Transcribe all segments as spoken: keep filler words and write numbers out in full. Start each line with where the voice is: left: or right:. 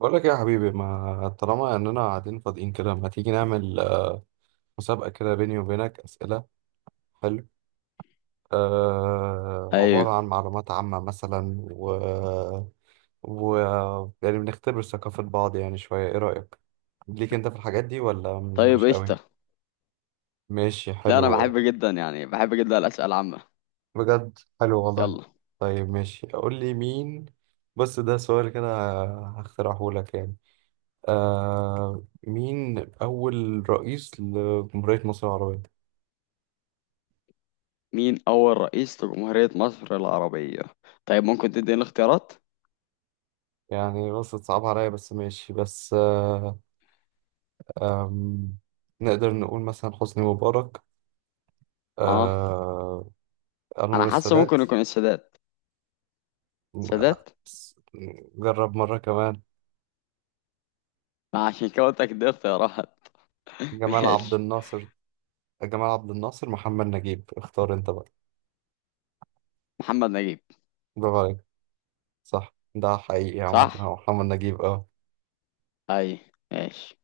right: بقول لك إيه يا حبيبي؟ ما طالما اننا قاعدين فاضيين كده، ما تيجي نعمل آه، مسابقة كده بيني وبينك أسئلة؟ حلو. آه
left: ايوه.
right: عبارة عن معلومات عامة مثلا و... و يعني بنختبر ثقافة بعض، يعني شوية. ايه رأيك ليك انت في الحاجات دي ولا
left: طيب،
right: مش قوي؟
left: قشطة.
right: ماشي
left: لا، انا
right: حلو.
left: بحب جدا يعني بحب جدا الاسئله العامه.
right: بجد حلو والله.
left: يلا.
right: طيب ماشي، قول لي مين. بص، ده سؤال كده هخترعه لك يعني. آه مين أول رئيس لجمهورية مصر العربية؟
left: مين اول رئيس لجمهوريه مصر العربيه؟ طيب، ممكن تديني اختيارات؟
right: يعني بص، صعب عليا، بس ماشي، بس آه آم، نقدر نقول مثلا حسني مبارك.
left: اه.
right: آه
left: انا
right: أنور
left: حاسه ممكن
right: السادات.
left: يكون السادات. السادات.
right: بس- جرب مرة كمان.
left: ما عشان كده قلت لك دي اختيارات.
right: جمال عبد
left: ماشي.
right: الناصر. جمال عبد الناصر، محمد نجيب، اختار انت بقى.
left: محمد نجيب.
right: برافو عليك. صح، ده حقيقي عامة،
left: صح.
right: هو محمد نجيب، اه.
left: اي. ماشي.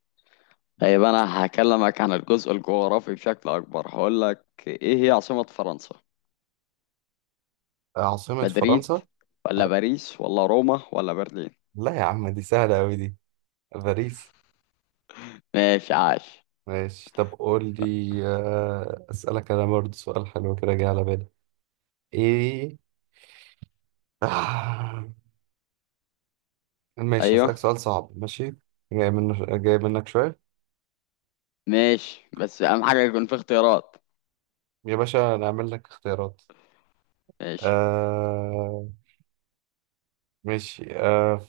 left: طيب انا هكلمك عن الجزء الجغرافي بشكل اكبر. هقول لك ايه هي عاصمه فرنسا؟
right: عاصمة
left: مدريد
right: فرنسا؟
left: ولا
right: آه،
left: باريس ولا روما ولا برلين؟
right: لا يا عم، دي سهلة أوي دي. باريس.
left: ماشي. عاش.
right: ماشي، طب قول لي، آه، أسألك أنا برضه سؤال حلو كده جه على بالي. ايه؟ آه. ماشي،
left: ايوه.
right: هسألك سؤال صعب، ماشي. جاي منه، جاي منك شوية.
left: ماشي، بس اهم حاجة يكون في اختيارات.
right: يا باشا نعمل لك اختيارات.
left: ماشي.
right: آه ماشي. آه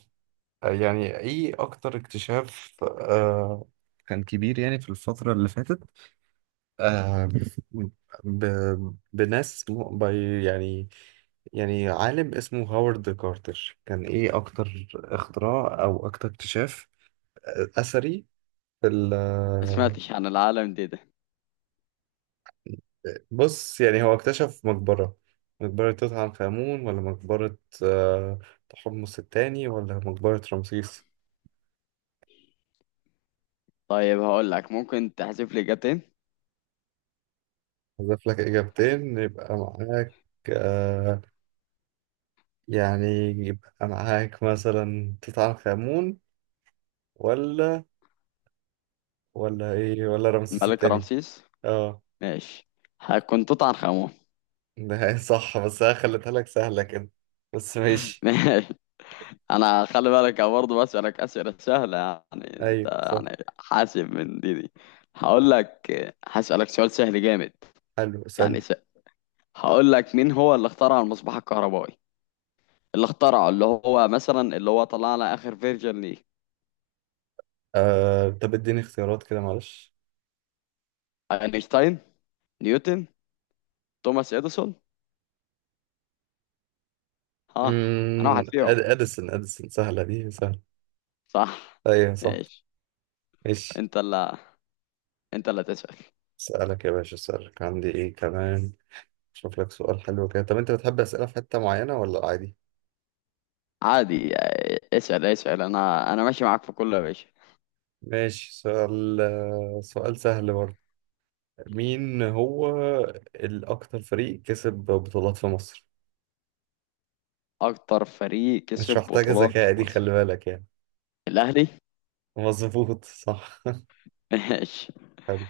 right: يعني، ايه اكتر اكتشاف آه كان كبير يعني في الفترة اللي فاتت؟ آه ب... بناس م... ب... يعني، يعني عالم اسمه هاورد كارتر، كان ايه اكتر اختراع او اكتر اكتشاف آه، اثري في ال
left: ما سمعتش عن العالم دي ده.
right: بص يعني هو اكتشف مقبرة. مقبرة توت عنخ آمون، ولا مقبرة آه، تحمس التاني، ولا مقبرة رمسيس؟
left: طيب هقول لك، ممكن تحذف لي اجابتين.
right: أضيف لك إجابتين يبقى معاك. آه، يعني يبقى معاك مثلا توت عنخ آمون ولا ولا إيه، ولا رمسيس
left: الملك
right: التاني.
left: رمسيس.
right: اه.
left: ماشي. هيكون توت عنخ امون.
right: ده هي صح، بس أنا خليتها لك سهلة كده، بس ماشي.
left: ماشي. انا خلي بالك، أنا برضه بسألك أسئلة سهلة، يعني انت
right: أيوه صح.
left: يعني حاسب من دي دي. هقول لك، هسألك سؤال سهل جامد.
right: حلو،
left: يعني
right: اسأل.
left: س... هقول لك، مين هو اللي اخترع المصباح الكهربائي؟ اللي اخترعه، اللي هو مثلا اللي هو طلعنا اخر فيرجن ليه.
right: آه، طب اديني اختيارات كده معلش.
left: اينشتاين، نيوتن، توماس اديسون. اه. انا
right: امم
left: واحد فيهم.
right: أد... اديسون اديسون، سهله، دي سهله.
left: صح.
right: ايوه صح.
left: ماشي.
right: ماشي.
left: انت اللي انت اللي تسأل.
right: اسالك يا باشا، اسالك، عندي ايه كمان. اشوف لك سؤال حلو كده. طب انت بتحب اسئله في حته معينه ولا عادي؟
left: عادي، آه، اسأل اسأل. انا انا ماشي معاك في كل، يا باشا.
right: ماشي. سؤال سؤال سهل برضه. مين هو الاكتر فريق كسب بطولات في مصر؟
left: اكتر فريق
right: مش
left: كسب
right: محتاجه
left: بطولات في
right: ذكاء دي، خلي
left: مصر؟
right: بالك يعني.
left: الاهلي.
right: مظبوط صح.
left: ماشي.
right: حلو.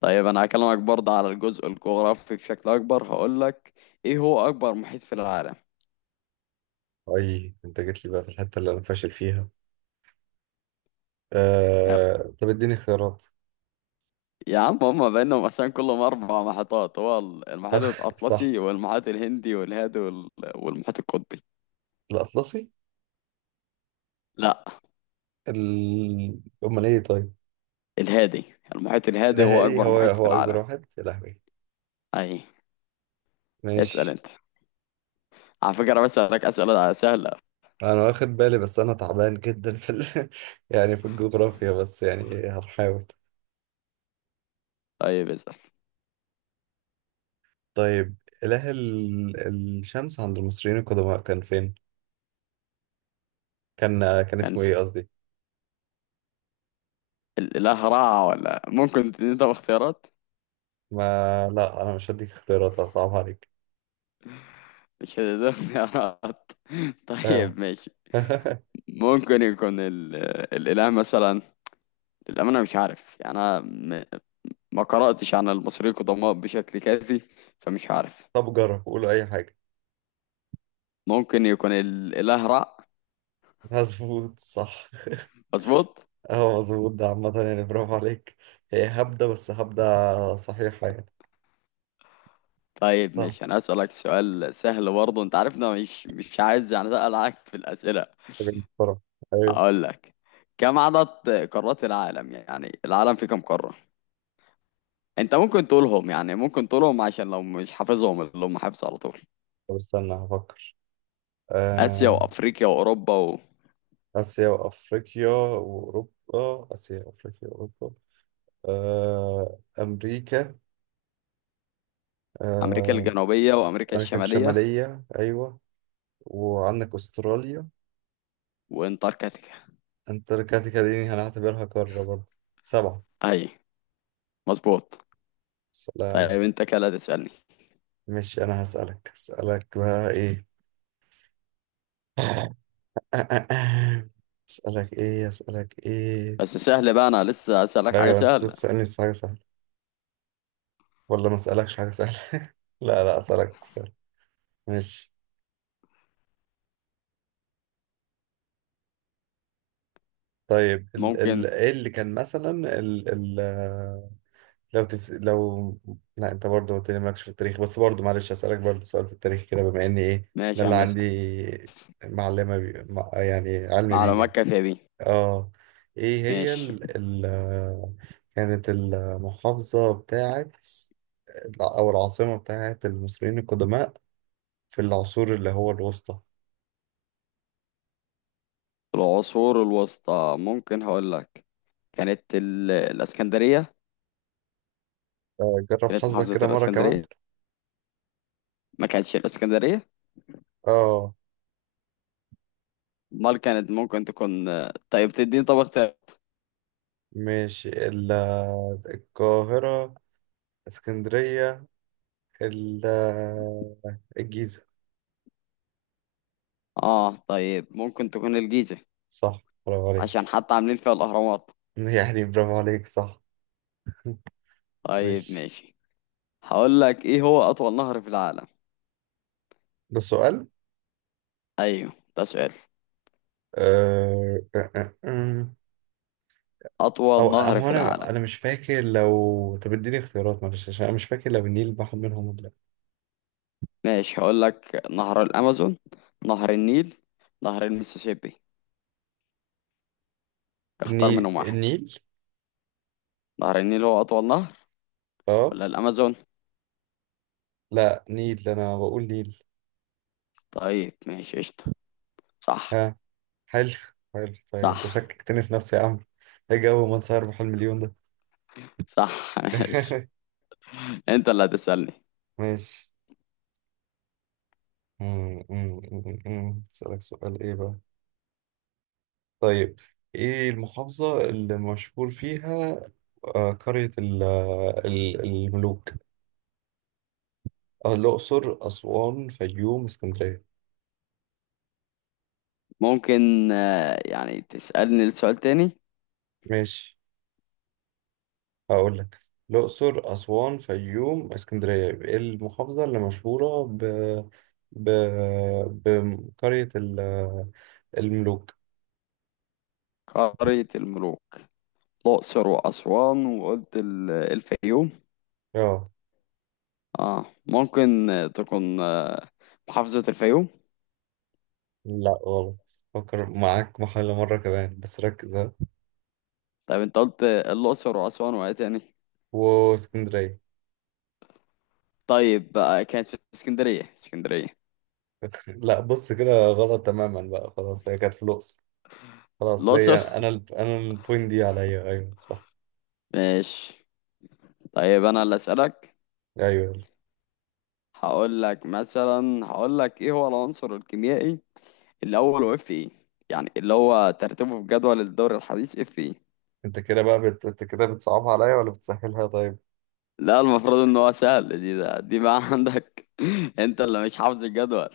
left: طيب انا هكلمك برضه على الجزء الجغرافي بشكل اكبر. هقول لك، ايه هو اكبر محيط في العالم؟
right: اي، انت جيت لي بقى في الحته اللي انا فاشل فيها.
left: آه،
right: آه... طب اديني اختيارات.
left: يا عم، هما بينهم مثلا كلهم اربع محيطات. هو ال- المحيط
right: صح.
left: الاطلسي والمحيط الهندي والهادي وال- والمحيط القطبي.
right: الاطلسي.
left: لا.
right: ال... امال ايه طيب؟
left: الهادي. المحيط الهادي هو
right: الاهلي
left: اكبر
right: هو
left: محيط في
right: هو اكبر
left: العالم.
right: واحد، يا لهوي.
left: اي. اسأل
right: ماشي.
left: انت. على فكرة بسألك أسئلة سهلة.
right: انا واخد بالي، بس انا تعبان جدا في ال... يعني في الجغرافيا، بس يعني هنحاول.
left: طيب اسأل.
right: طيب. اله ال... الشمس عند المصريين القدماء كان فين؟ كان كان
left: يعني
right: اسمه
left: انت
right: ايه قصدي.
left: ال- لا هراء، ولا ممكن تديني طب اختيارات؟
right: ما لا انا مش هديك اختيارات، صعب عليك.
left: مش هتديني اختيارات؟
right: ايوه.
left: طيب ماشي. ممكن يكون ال... الإله مثلا. للأمانة مش عارف، يعني أنا م... ما قرأتش عن المصريين القدماء بشكل كافي، فمش عارف.
right: طب جرب قولوا اي حاجه.
left: ممكن يكون الإله را.
right: مظبوط صح.
left: مظبوط.
right: اه مظبوط، ده عامة يعني، برافو عليك. هي هبدة، بس هبدة صحيحة يعني.
left: طيب
right: صح.
left: ماشي. أنا أسألك سؤال سهل برضه. أنت عارف إن أنا مش مش عايز يعني أسأل عليك في الأسئلة.
right: حاجة. بسرعة. أيوة.
left: هقول لك كم عدد قارات العالم؟ يعني العالم فيه كم قارة؟ انت ممكن تقولهم، يعني ممكن تقولهم، عشان لو مش حافظهم، اللي هم حافظه على طول.
right: طب استنى هفكر.
left: اسيا
right: آه...
left: وافريقيا واوروبا
right: آسيا وأفريقيا وأوروبا، آسيا وأفريقيا وأوروبا. آه... أمريكا.
left: وامريكا
right: آه...
left: الجنوبية وامريكا
right: أمريكا
left: الشمالية
right: الشمالية، أيوة. وعندك أستراليا.
left: وانتاركتيكا.
right: أنت كده، دي هنعتبرها قارة برضه. سبعة.
left: اي. مظبوط.
right: سلام.
left: طيب انت كده تسألني.
right: ماشي، أنا هسألك هسألك بقى إيه؟ آه، آه، آه. أسألك إيه، أسألك إيه؟
left: بس سهل بقى، انا لسه اسألك حاجة
right: أيوة، أنت
left: سهلة.
right: تسألني حاجة سهلة ولا ما أسألكش حاجة سهلة؟ لا، لا، أسألك. ماشي. طيب ال
left: ممكن.
right: ال ايه اللي كان مثلا؟ ال ال آه، لو تفس لو لا انت برضه قلت لي مالكش في التاريخ، بس برضه معلش اسالك برضه سؤال في التاريخ كده، بما اني ايه ده
left: ماشي يا
right: اللي
left: عم،
right: عندي
left: اسأل.
right: معلمه بي مع- يعني علم بيه
left: معلومات
right: يعني.
left: كافية بيه.
right: اه. ايه هي
left: ماشي.
right: ال ال آه، كانت المحافظه بتاعت او العاصمه بتاعت المصريين القدماء في العصور اللي هو الوسطى؟
left: العصور الوسطى، ممكن هقول لك كانت ال... الاسكندرية.
right: آه، جرب
left: كانت
right: حظك
left: محافظة
right: كده مره كمان.
left: الاسكندرية. ما كانتش الاسكندرية؟
right: اه.
left: امال كانت ممكن تكون، آه، طيب تديني طب اختيار.
right: ماشي. ال- القاهرة، اسكندرية، ال- الجيزة.
left: اه. طيب ممكن تكون الجيزة،
right: صح، برافو
left: عشان
right: عليك.
left: حتى عاملين فيها الاهرامات.
right: يعني برافو عليك، صح.
left: طيب
right: ماشي.
left: ماشي. هقول لك ايه هو اطول نهر في العالم؟
right: ده سؤال.
left: ايوه ده سؤال.
right: أه... أه... أه... أه.
left: اطول
right: أو
left: نهر
right: هو،
left: في
right: أنا
left: العالم.
right: أنا مش فاكر، لو طب اديني اختيارات معلش عشان أنا مش فاكر لو النيل بحر منهم ولا لأ.
left: ماشي هقول لك، نهر الامازون، نهر النيل، نهر المسيسيبي. اختار
right: النيل،
left: منهم واحد.
right: النيل.
left: نهر النيل هو اطول نهر،
right: أه.
left: ولا الامازون؟
right: لا، نيل، أنا بقول نيل.
left: طيب ماشي قشطة. صح.
right: ها. حلو. حلو، طيب أنت
left: صح.
right: شككتني في نفسي يا عم. إيه جو من سهر بحلم مليون ده.
left: صح. ماشي. انت اللي هتسألني.
right: ماشي. مم، مم، مم، مم. أسألك سؤال إيه بقى؟ طيب، إيه المحافظة اللي مشهور فيها آه، قرية ال- ال- الملوك؟ آه، الأقصر، أسوان، فيوم، اسكندرية.
left: ممكن آه، يعني تسألني السؤال تاني.
right: ماشي، هقول لك الأقصر، أسوان، فيوم، اسكندرية. إيه المحافظة اللي مشهورة ب... ب... بقرية ال- الملوك؟
left: قارية الملوك. الأقصر وأسوان، وقلت ال- الفيوم.
right: آه
left: اه. ممكن آه، تكون آه، محافظة الفيوم.
right: لا غلط. فكر معاك محل مرة كمان، بس ركز، ها.
left: طيب انت قلت آه، الأقصر وأسوان وإيه تاني؟
right: واسكندرية.
left: طيب بقى كانت في اسكندرية. اسكندرية.
right: لا بص، كده غلط تماما بقى، خلاص. هي كانت في الأقصر. خلاص
left: الأقصر.
right: ليا أنا ال... أنا البوينت دي عليا، أيوه صح.
left: ماشي. طيب أنا اللي أسألك.
right: أيوه يلا.
left: هقول لك مثلا هقول لك إيه هو العنصر الكيميائي الأول وإف إيه؟ يعني اللي هو ترتيبه في جدول الدوري الحديث إف إيه.
right: أنت كده بقى بت... أنت كده بتصعبها عليا ولا بتسهلها طيب؟
left: لا، المفروض ان هو سهل دي ده دي بقى عندك. انت اللي مش حافظ الجدول.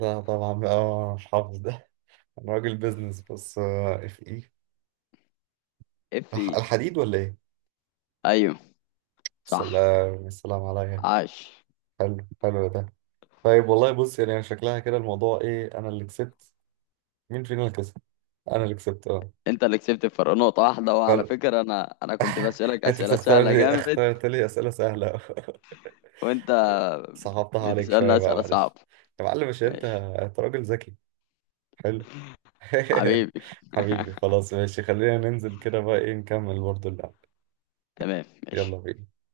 right: لا طبعا بقى أنا مش حافظ ده. أنا راجل بيزنس، بس آه، اف إيه؟
left: اف اي.
right: الح- الحديد ولا إيه؟
left: ايوه صح.
right: سلام، السلام عليا.
left: عاش.
right: حلو. حلو ده. طيب والله بص، يعني شكلها كده الموضوع إيه، أنا اللي كسبت. مين فينا اللي كسب؟ أنا اللي كسبت، أه.
left: انت اللي كسبت. الفرق نقطة واحدة. وعلى
right: فرق.
left: فكرة انا انا كنت بسألك
right: أنت
left: اسئلة
right: بتختار
left: سهلة
right: لي،
left: جامد،
right: اخترت لي أسئلة سهلة.
left: وانت
right: صعبتها عليك
left: بتسألني
right: شوية بقى،
left: اسئلة
right: معلش.
left: صعبة.
right: يا معلم، مش انت
left: ماشي.
right: انت راجل ذكي. حلو.
left: حبيبي.
right: حبيبي خلاص، ماشي، خلينا ننزل كده بقى ايه، نكمل برضه اللعب.
left: تمام ماشي.
right: يلا بينا.